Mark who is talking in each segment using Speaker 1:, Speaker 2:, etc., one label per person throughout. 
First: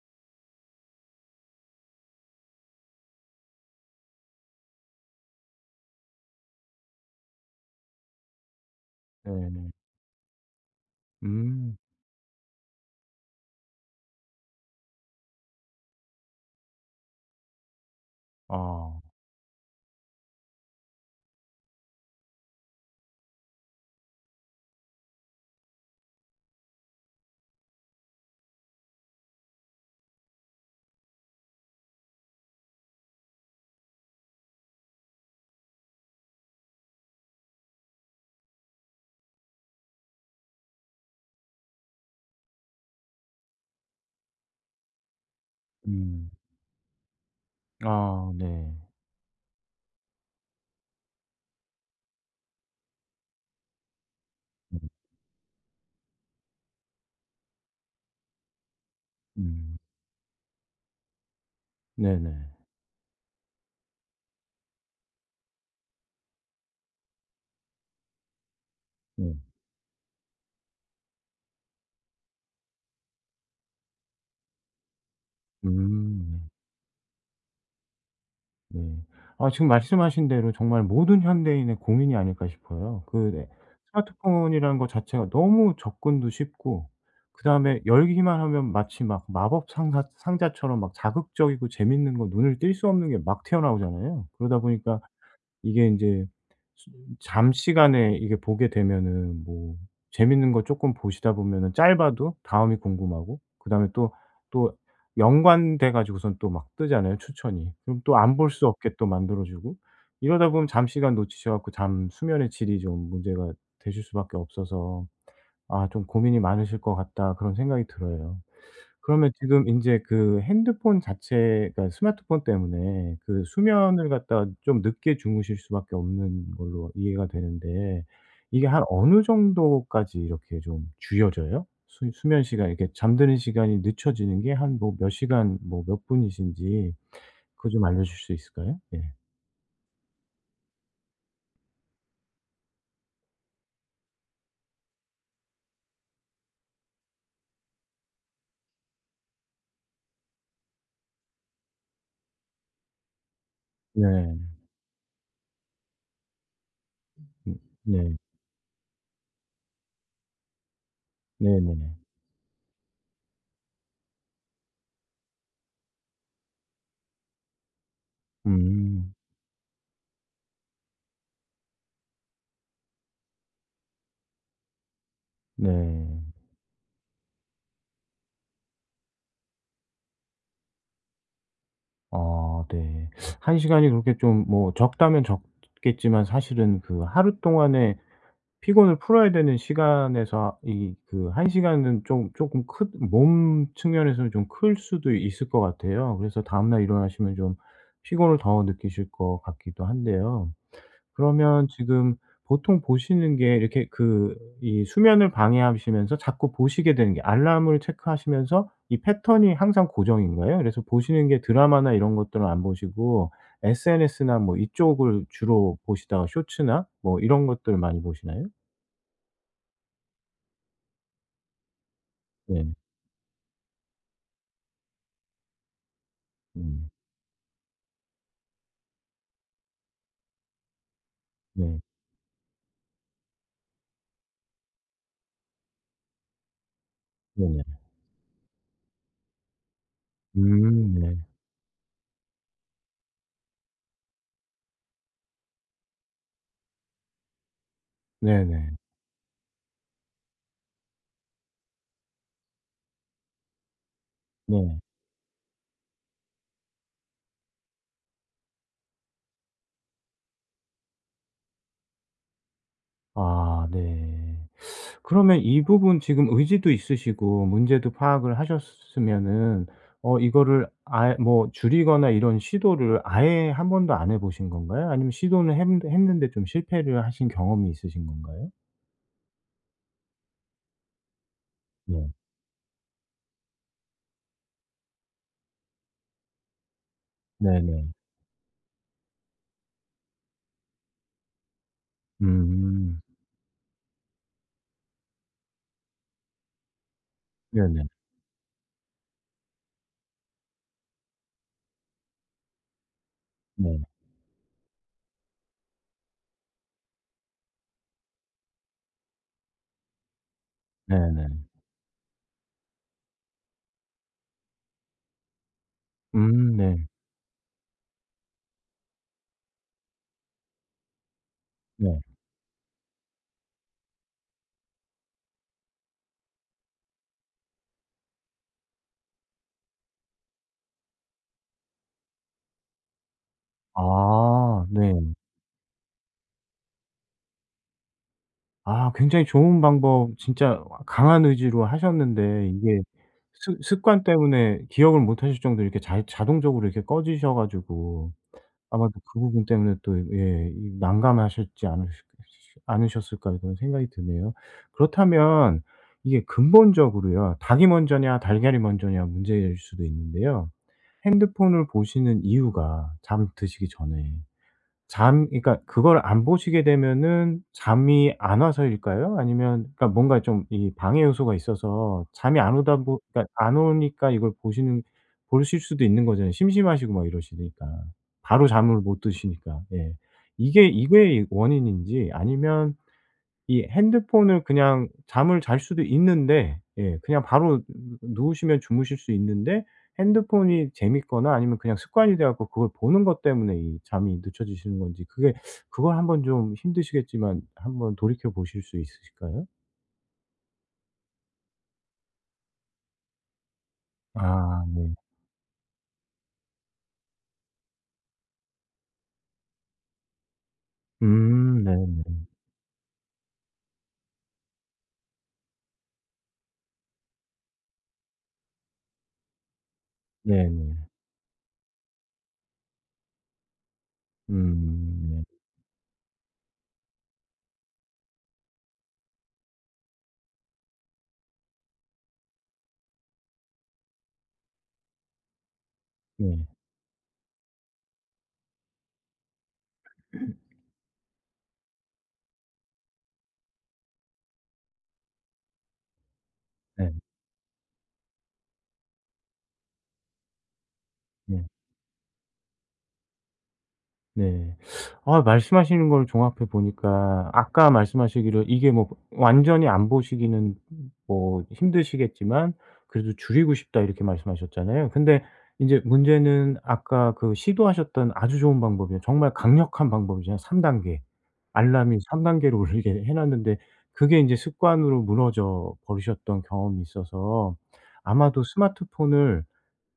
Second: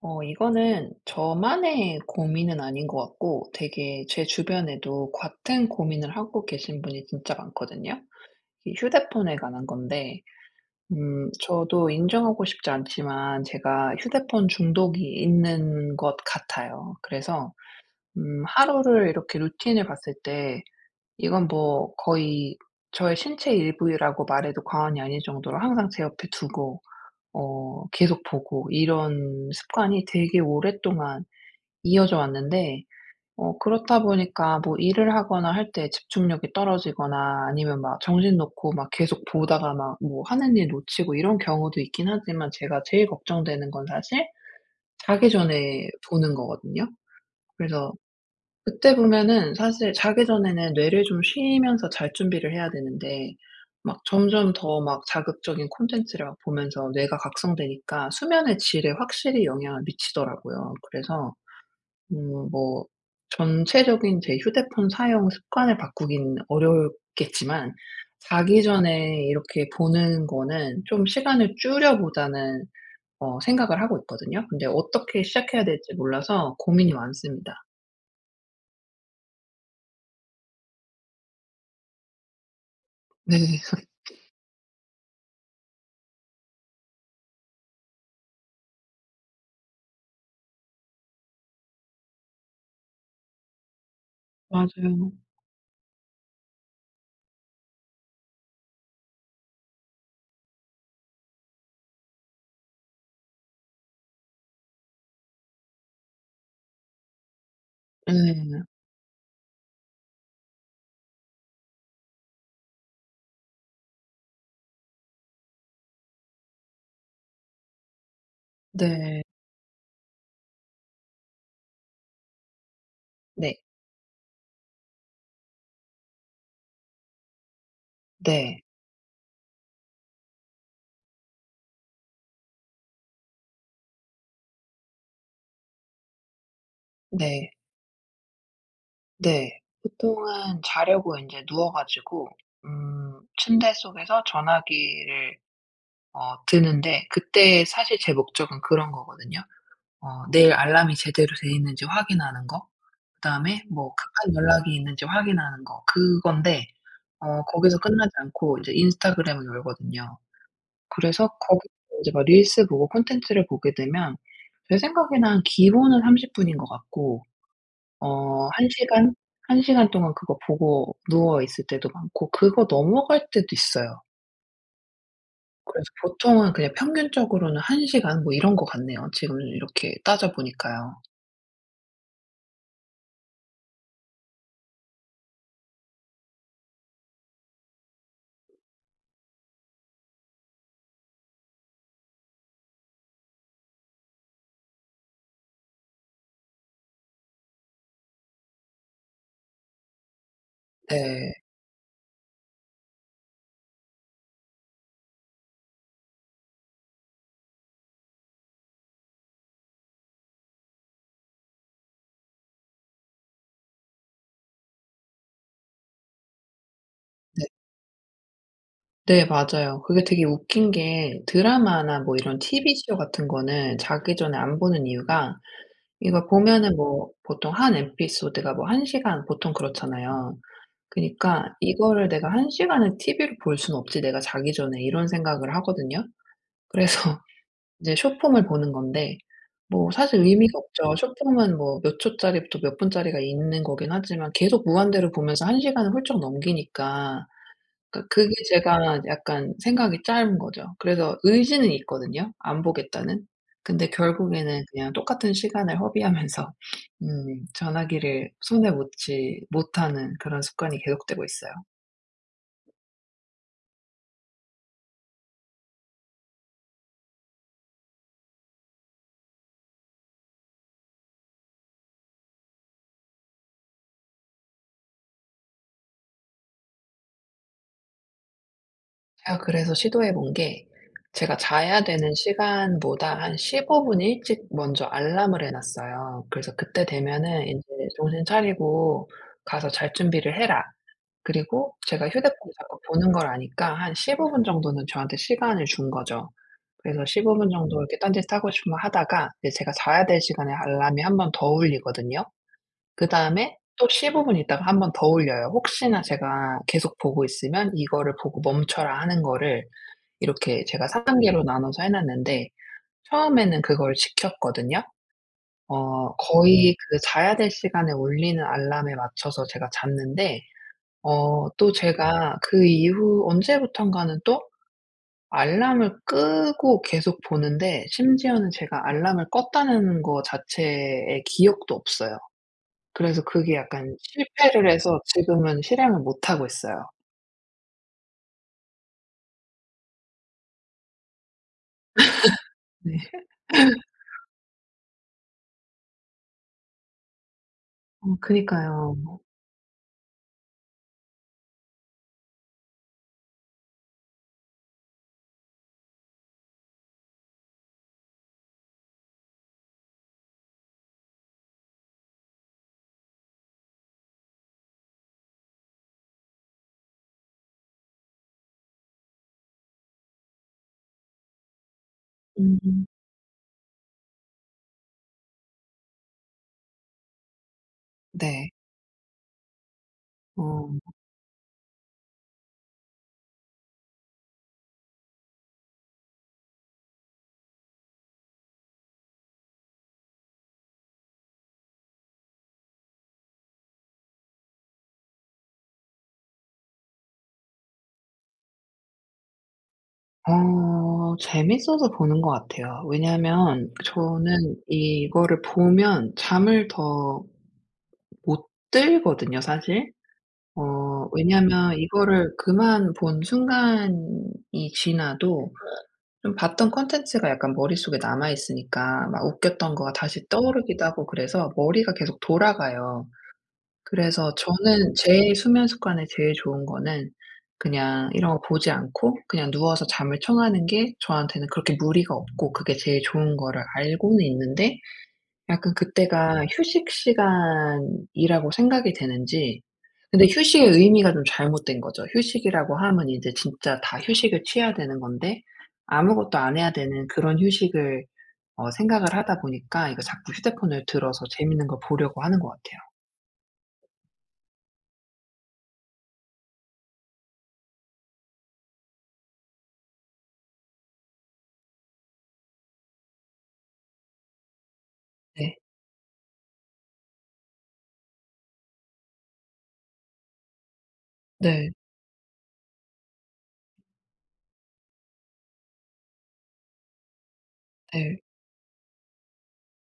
Speaker 1: 이거는 저만의 고민은 아닌 것 같고, 되게 제 주변에도 같은 고민을 하고 계신 분이 진짜 많거든요. 이 휴대폰에 관한
Speaker 2: 네네.
Speaker 1: 건데,
Speaker 2: 음.
Speaker 1: 저도 인정하고 싶지 않지만 제가 휴대폰 중독이 있는 것 같아요. 그래서
Speaker 2: 아.
Speaker 1: 하루를 이렇게 루틴을 봤을 때, 이건 뭐 거의 저의 신체 일부라고 말해도 과언이 아닐 정도로 항상 제 옆에 두고 계속 보고, 이런 습관이 되게 오랫동안 이어져 왔는데, 그렇다 보니까 뭐 일을 하거나 할 때 집중력이 떨어지거나, 아니면 막 정신 놓고 막 계속 보다가 막 뭐 하는 일 놓치고, 이런 경우도 있긴 하지만, 제가 제일 걱정되는 건 사실 자기 전에
Speaker 2: 음.
Speaker 1: 보는 거거든요. 그래서
Speaker 2: 아 네.
Speaker 1: 그때 보면은, 사실 자기 전에는 뇌를 좀 쉬면서 잘 준비를 해야 되는데, 막 점점
Speaker 2: 음.
Speaker 1: 더 막 자극적인 콘텐츠를 막 보면서 뇌가 각성되니까 수면의 질에 확실히
Speaker 2: 음.
Speaker 1: 영향을 미치더라고요. 그래서
Speaker 2: 네네.
Speaker 1: 뭐 전체적인 제 휴대폰 사용 습관을 바꾸긴 어렵겠지만, 자기 전에
Speaker 2: 네.
Speaker 1: 이렇게 보는 거는 좀 시간을 줄여 보자는 생각을 하고 있거든요. 근데 어떻게 시작해야 될지
Speaker 2: 음.
Speaker 1: 몰라서 고민이 많습니다.
Speaker 2: 네. 네. 아, 지금 말씀하신 대로 정말 모든 현대인의 고민이 아닐까 싶어요. 예,
Speaker 1: 네.
Speaker 2: 스마트폰이라는 거 자체가 너무 접근도 쉽고, 그다음에 열기만 하면 마치 막 마법 상자 상자처럼 막 자극적이고 재밌는 거 눈을 뗄 수 없는 게 막 튀어나오잖아요. 그러다 보니까
Speaker 1: 맞아요.
Speaker 2: 이게 인제 잠시간에 이게 보게 되면은 뭐 재밌는 거 쪼끔 보시다 보면은 짧아도 다음이 궁금하고, 그다음에 또 연관돼 가지고선 또 막 뜨잖아요, 추천이. 그럼 또 안 볼 수
Speaker 1: 예.
Speaker 2: 없게 또 만들어 주고. 이러다 보면 잠시간 놓치셔 갖고 잠 수면의 질이 좀 문제가 되실 수밖에 없어서 '아 좀 고민이 많으실 것 같다.' 그런 생각이 들어요.
Speaker 1: 네. 네.
Speaker 2: 그러면 지금 인제 그 핸드폰 자체가 스마트폰 때문에 그
Speaker 1: 네.
Speaker 2: 수면을 갖다가 좀 늦게 주무실 수밖에 없는 걸로 이해가 되는데
Speaker 1: 네.
Speaker 2: 이게 한 어느 정도까지 이렇게 좀 줄여져요? 수 수면 시간, 이렇게 잠드는 시간이 늦춰지는 게 한 뭐 몇 시간 뭐 몇 분이신지
Speaker 1: 네.
Speaker 2: 그거 좀 알려 주실 수 있을까요? 예.
Speaker 1: 네. 보통은 자려고 이제 누워 가지고, 침대 속에서 전화기를 드는데, 그때 사실 제 목적은 그런 거거든요. 내일 알람이 제대로 돼 있는지 확인하는 거, 그다음에 뭐 급한
Speaker 2: 네.
Speaker 1: 연락이 있는지 확인하는 거, 그건데
Speaker 2: 음
Speaker 1: 거기서 끝나지
Speaker 2: 네.
Speaker 1: 않고 이제 인스타그램을 열거든요. 그래서 거기서
Speaker 2: 네네네.
Speaker 1: 이제 막 릴스 보고 콘텐츠를 보게 되면, 제 생각에는 기본은 30 분인 것 같고, 한
Speaker 2: 음.
Speaker 1: 시간, 1 시간 동안 그거 보고 누워 있을 때도 많고, 그거 넘어갈 때도 있어요. 그래서
Speaker 2: 네.
Speaker 1: 보통은 그냥 평균적으로는 1 시간, 뭐 이런 것 같네요, 지금 이렇게 따져 보니까요.
Speaker 2: 아 네. 1시간 시간이 그렇게 좀 뭐 적다면 적겠지만 사실은 그 하루 동안에 피곤을 풀어야 되는 시간에서 이 그 1시간 시간은 좀 조금 크 몸 측면에서는 좀 클 수도 있을 것 같아요. 그래서 다음날 일어나시면 좀 피곤을 더 느끼실 것 같기도 한데요.
Speaker 1: 네.
Speaker 2: 그러면 지금 보통 보시는 게 이렇게 그 이 수면을 방해하시면서 자꾸 보시게 되는 게 알람을 체크하시면서 이 패턴이 항상 고정인가요? 그래서 보시는 게 드라마나 이런 것들은 안 보시고 SNS나 뭐 이쪽을 주로 보시다가 쇼츠나 뭐 이런
Speaker 1: 네.
Speaker 2: 것들을 많이 보시나요?
Speaker 1: 네, 맞아요. 그게 되게 웃긴 게, 드라마나 뭐 이런
Speaker 2: 네.
Speaker 1: TV 쇼 같은 거는 자기 전에 안 보는 이유가, 이거 보면은
Speaker 2: 음.
Speaker 1: 뭐 보통 한 에피소드가 뭐 1 시간, 보통 그렇잖아요. 그니까
Speaker 2: 네.
Speaker 1: '이거를 내가 1 시간을 TV로 볼 수는 없지, 내가 자기 전에.' 이런 생각을 하거든요. 그래서
Speaker 2: 네네.
Speaker 1: 이제 숏폼을 보는 건데, 뭐 사실 의미가 없죠.
Speaker 2: 네.
Speaker 1: 숏폼은 뭐 몇 초짜리부터 몇 분짜리가 있는 거긴 하지만, 계속 무한대로 보면서 한 시간을 훌쩍 넘기니까, 그러니까 그게
Speaker 2: 네네.
Speaker 1: 제가 약간 생각이 짧은 거죠. 그래서 의지는 있거든요, 안 보겠다는. 근데 결국에는
Speaker 2: 네.
Speaker 1: 그냥 똑같은 시간을 허비하면서 전화기를 손에 놓지 못하는 그런 습관이 계속되고 있어요.
Speaker 2: 아 네. 그러면 이 부분, 지금 의지도 있으시고 문제도 파악을 하셨으면은 이거를 아예 뭐 줄이거나 이런 시도를 아예 한 번도 안 해 보신 건가요? 아니면 시도는 했는데 좀 실패를 하신 경험이 있으신 건가요?
Speaker 1: 제가 그래서 시도해 본 게, 제가 자야
Speaker 2: 네.
Speaker 1: 되는 시간보다 한 15분 일찍 먼저 알람을 해 놨어요. 그래서 그때 되면은 인제
Speaker 2: 네네.
Speaker 1: "정신 차리고 가서 잘 준비를 해라." 그리고 제가 휴대폰을 자꾸
Speaker 2: 음.
Speaker 1: 보는 걸 아니까 한 15분 정도는 저한테 시간을 준 거죠. 그래서 15분 정도
Speaker 2: 네네.
Speaker 1: 이렇게 딴짓하고 싶으면 하다가, 이제 제가 자야 될 시간에 알람이 한 번 더 울리거든요. 그다음에
Speaker 2: 네.
Speaker 1: 또 15분 있다가 한 번 더 울려요. 혹시나 제가 계속 보고 있으면 이거를 보고 멈춰라 하는 거를, 이렇게 제가 3
Speaker 2: 네네.
Speaker 1: 단계로 나눠서 해 놨는데, 처음에는 그걸 지켰거든요. 네. 거의
Speaker 2: 네.
Speaker 1: 그 자야 될 시간에 울리는 알람에 맞춰서 제가 잤는데, 또
Speaker 2: 네.
Speaker 1: 제가 그 이후 언제부턴가는 또 알람을 끄고 계속 보는데, 심지어는 제가 알람을 껐다는 거 자체의 기억도 없어요. 그래서 그게 약간
Speaker 2: 아
Speaker 1: 실패를 해서
Speaker 2: 네.
Speaker 1: 지금은 실행을 못 하고 있어요.
Speaker 2: 아, 굉장히 좋은 방법 진짜 강한 의지로 하셨는데, 이게
Speaker 1: 네.
Speaker 2: 습 습관 때문에 기억을 못 하실 정도로 이렇게 자 자동적으로 이렇게 꺼지셔 가지고 아마도
Speaker 1: 그니까요.
Speaker 2: 그 부분 때문에 또 예 이 난감하셨지 않으셨을까 그런 생각이 드네요. 그렇다면 이게 근본적으로요, 닭이 먼저냐 달걀이 먼저냐 문제일 수도 있는데요. 핸드폰을 보시는 이유가 잠드시기 전에 잠 그러니까 그걸 안 보시게 되면은 잠이 안 와서일까요? 아니면 그러니까 뭔가 좀 이 방해 요소가 있어서 잠이 안 오다
Speaker 1: 음.
Speaker 2: 보 그러니까 안 오니까 이걸 보시는 보실 수도 있는 거잖아요. 심심하시고 막 이러시니까. 바로
Speaker 1: 네.
Speaker 2: 잠을 못 드시니까. 예. 이게
Speaker 1: 어.
Speaker 2: 이게 원인인지 아니면 이 핸드폰을 그냥 잠을 잘 수도 있는데 예 그냥 바로 누우시면 주무실 수 있는데 핸드폰이 재밌거나 아니면 그냥 습관이 돼 갖고 그걸 보는 것 때문에 이 잠이 늦춰지시는 건지, 그게 그걸 한번 좀 힘드시겠지만 한번 돌이켜 보실 수 있으실까요?
Speaker 1: 재밌어서 보는 것 같아요. 왜냐하면 저는
Speaker 2: 아 네.
Speaker 1: 이거를 보면 잠을 더 못 들거든요, 사실. 왜냐하면
Speaker 2: 네.
Speaker 1: 이거를 그만 본 순간이 지나도 좀 봤던 콘텐츠가 약간 머릿속에 남아 있으니까, 막 웃겼던 거가 다시
Speaker 2: 네네.
Speaker 1: 떠오르기도 하고, 그래서 머리가 계속 돌아가요. 그래서 저는
Speaker 2: 네.
Speaker 1: 제 수면 습관에 제일 좋은 거는, 그냥 이런 거 보지 않고 그냥 누워서 잠을 청하는 게 저한테는 그렇게 무리가 없고, 그게 제일 좋은 거를 알고는 있는데, 약간
Speaker 2: 네.
Speaker 1: 그때가 휴식 시간이라고 생각이 되는지. 근데 휴식의 의미가 좀 잘못된 거죠. 휴식이라고 하면 이제 진짜 다 휴식을 취해야 되는 건데, 아무것도 안 해야
Speaker 2: 네.
Speaker 1: 되는 그런 휴식을 생각을 하다 보니까, 이거 자꾸 휴대폰을 들어서
Speaker 2: 네.
Speaker 1: 재밌는 걸 보려고 하는 것 같아요.
Speaker 2: 네. 아, 말씀하시는 걸 종합해 보니까 아까 말씀하시기를 이게 뭐 완전히 안 보시기는 뭐 힘드시겠지만 그래도 "줄이고 싶다." 이렇게 말씀하셨잖아요. 근데
Speaker 1: 네.
Speaker 2: 인제 문제는 아까 그 시도하셨던 아주 좋은 방법이에요. 정말 강력한 방법이잖아요. 3단계 단계.
Speaker 1: 네.
Speaker 2: 알람이 3단계 단계로 울리게 해 놨는데 그게 인제 습관으로 무너져 버리셨던 경험이 있어서
Speaker 1: 네.
Speaker 2: 아마도 스마트폰을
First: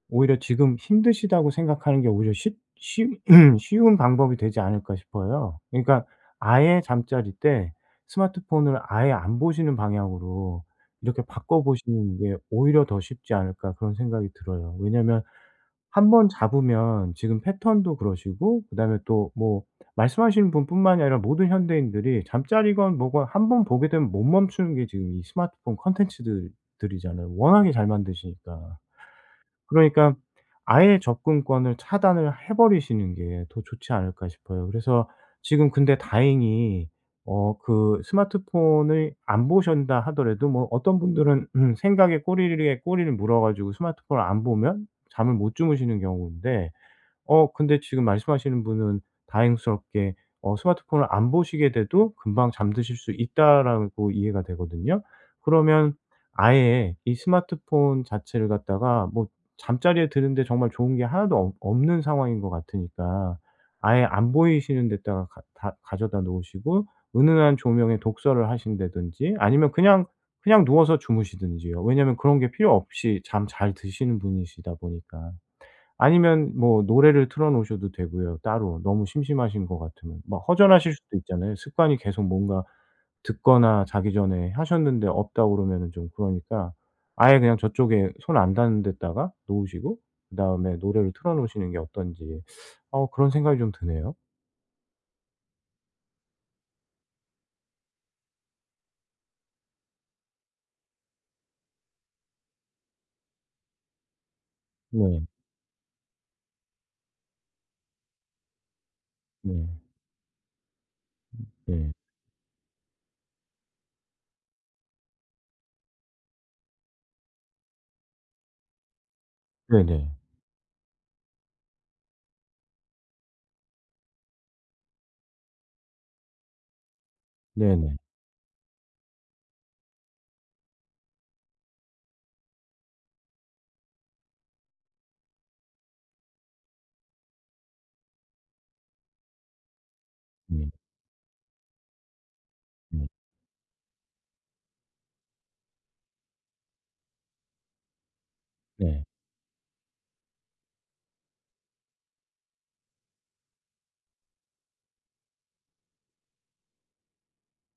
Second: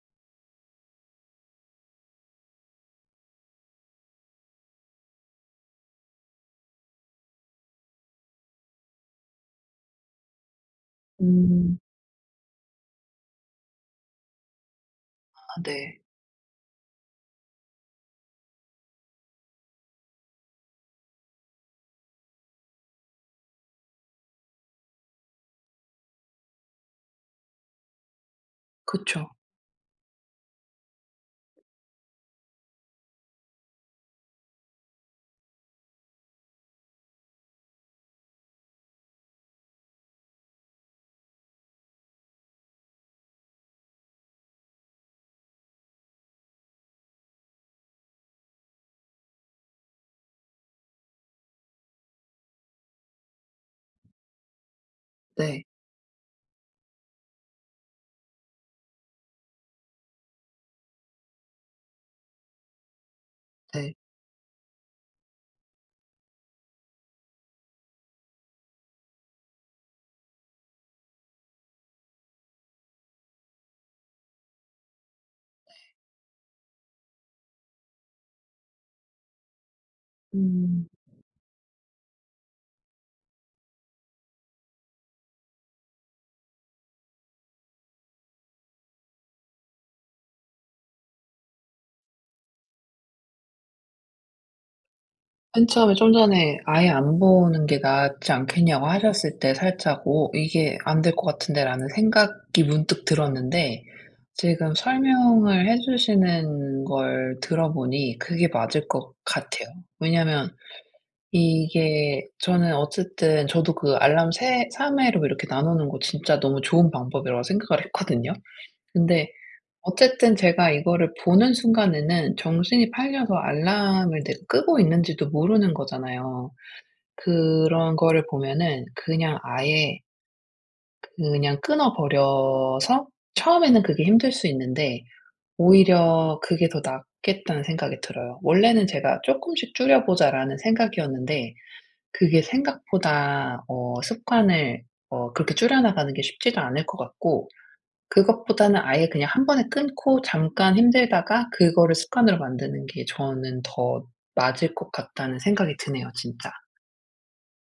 Speaker 2: 오히려 지금 힘드시다고 생각하는 게 오히려 쉽 쉬 쉬운 방법이 되지 않을까 싶어요. 그러니까 아예 잠자리 때 스마트폰을 아예 안 보시는 방향으로 이렇게 바꿔
Speaker 1: 음.
Speaker 2: 보시는 게 오히려 더 쉽지 않을까 그런 생각이 들어요. 왜냐면
Speaker 1: 아, 네.
Speaker 2: 한번 잡으면 지금 패턴도 그러시고 그다음에 또 뭐 말씀하시는 분뿐만이 아니라 모든 현대인들이 잠자리건 뭐건 한번 보게 되면 못 멈추는 게 지금 이 스마트폰 컨텐츠 들이잖아요, 워낙에 잘 만드시니까.
Speaker 1: 그쵸.
Speaker 2: 그러니까 아예 접근권을 차단을 해 버리시는 게 더 좋지 않을까 싶어요. 그래서 지금 근데 다행히 그 스마트폰을 안 보신다 하더라도 뭐 어떤 분들은 생각 꼬리에 꼬리를 물어 가지고 스마트폰을 안 보면 잠을 못 주무시는 경우인데 근데 지금 말씀하시는 분은 다행스럽게 스마트폰을 안 보시게 돼도 금방 잠드실 수 있다라고 이해가 되거든요.
Speaker 1: 네.
Speaker 2: 그러면 아예 이 스마트폰 자체를 갖다가 뭐 잠자리에 드는데 정말 좋은 게 하나도 없 없는 상황인 것 같으니까
Speaker 1: 네.
Speaker 2: 아예 안 보이시는 데다가 가 다 가져다 놓으시고 은은한 조명에 독서를 하신다든지 아니면 그냥, 그냥 누워서 주무시든지요. 왜냐면 그런 게 필요 없이 잠 잘 드시는 분이시다 보니까. 아니면 뭐 노래를 틀어 놓으셔도 되고요, 따로. 너무 심심하신 것 같으면. 막
Speaker 1: 음.
Speaker 2: 허전하실 수도 있잖아요. 습관이 계속 뭔가 듣거나 자기 전에 하셨는데 없다고 그러면은 좀 그러니까 아예 그냥 저쪽에 손 안 닿는 데다가 놓으시고 그다음에 노래를 틀어 놓으시는 게 어떤지 그런 생각이 좀 드네요.
Speaker 1: 맨 처음에 좀 전에 "아예 안 보는 게 낫지 않겠냐."고 하셨을 때 살짝 '오, 이게 안 될 것 같은데.'라는 생각이 문득 들었는데, 지금
Speaker 2: 네.
Speaker 1: 설명을 해 주시는 걸 들어보니 그게 맞을 것
Speaker 2: 네.
Speaker 1: 같아요. 왜냐면
Speaker 2: 네.
Speaker 1: 이게, 저는 어쨌든 저도 그 알람 세 3 회로 이렇게 나누는 거, 진짜 너무 좋은 방법이라고 생각을 했거든요. 근데
Speaker 2: 네네.
Speaker 1: 어쨌든 제가 이거를 보는 순간에는 정신이 팔려서 알람을 내가 끄고 있는지도 모르는 거잖아요.
Speaker 2: 네네.
Speaker 1: 그런 거를 보면은 그냥 아예 그냥 끊어 버려서, 처음에는 그게 힘들 수 있는데 오히려 그게 더 낫겠다는 생각이 들어요. 원래는 제가 '쪼끔씩 줄여 보자.'라는
Speaker 2: 네.
Speaker 1: 생각이었는데, 그게
Speaker 2: 네.
Speaker 1: 생각보다 습관을 그렇게 줄여나가는 게 쉽지도 않을 것 같고, 그것보다는
Speaker 2: 네.
Speaker 1: 아예 그냥 한 번에 끊고 잠깐 힘들다가 그거를 습관으로 만드는 게 저는 더 맞을 것 같다는 생각이 드네요, 진짜.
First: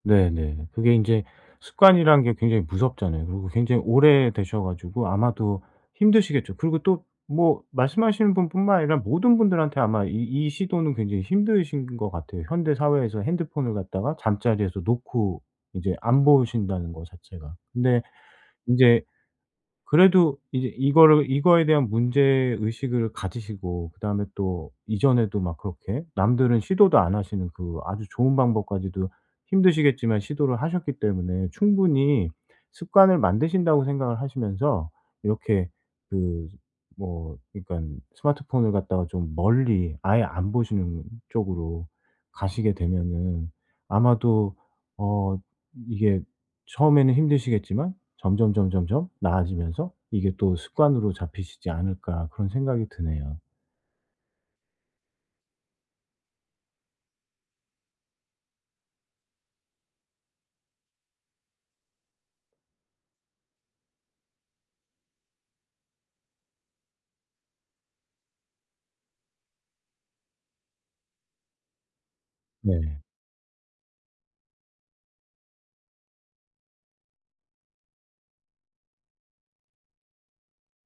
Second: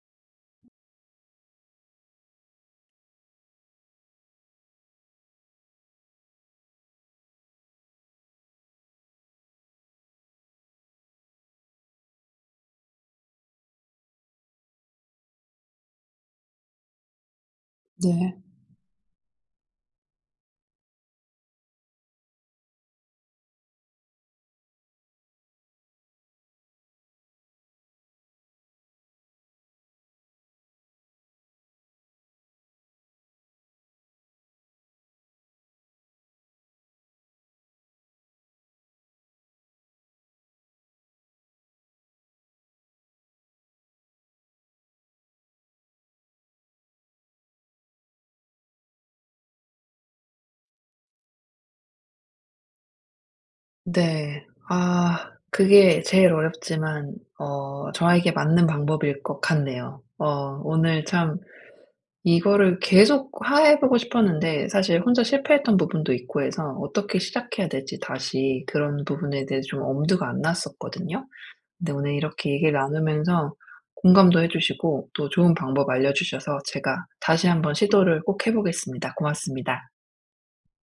Speaker 2: 네네. 그게 인제 습관이란 게 굉장히 무섭잖아요. 그리고 굉장히 오래되셔 가지고 아마도 힘드시겠죠. 그리고 또 뭐 말씀하시는 분뿐만 아니라 모든 분들한테 아마 이 시도는 굉장히 힘드신 것 같아요. 현대 사회에서 핸드폰을 갖다가 잠자리에서 놓고 이제 안 보신다는 거 자체가. 근데
Speaker 1: 네.
Speaker 2: 인제 그래도 이제 이거를 이거에 대한 문제 의식을 가지시고 그다음에 또 이전에도 막 그렇게 남들은 시도도 안 하시는 그 아주 좋은 방법까지도 힘드시겠지만 시도를 하셨기 때문에 충분히 습관을 만드신다고 생각을 하시면서 이렇게 그 뭐 그러니까 스마트폰을 갖다가 좀 멀리 아예 안 보시는 쪽으로 가시게 되면은 아마도 어 이게 처음에는 힘드시겠지만 점점점 나아지면서 이게 또 습관으로 잡히시지 않을까 그런 생각이 드네요.
Speaker 1: 네. 아, 그게 제일 어렵지만 저에게 맞는 방법일 것 같네요. 오늘 참 이거를 계속 하해 보고 싶었는데, 사실 혼자 실패했던 부분도 있고 해서 어떻게 시작해야 될지, 다시 그런 부분에 대해서 좀 엄두가 안 났었거든요. 근데 오늘 이렇게 얘기를
Speaker 2: 네.
Speaker 1: 나누면서 공감도 해 주시고 또 좋은 방법 알려 주셔서, 제가 다시 한번 시도를 꼭 해 보겠습니다. 고맙습니다.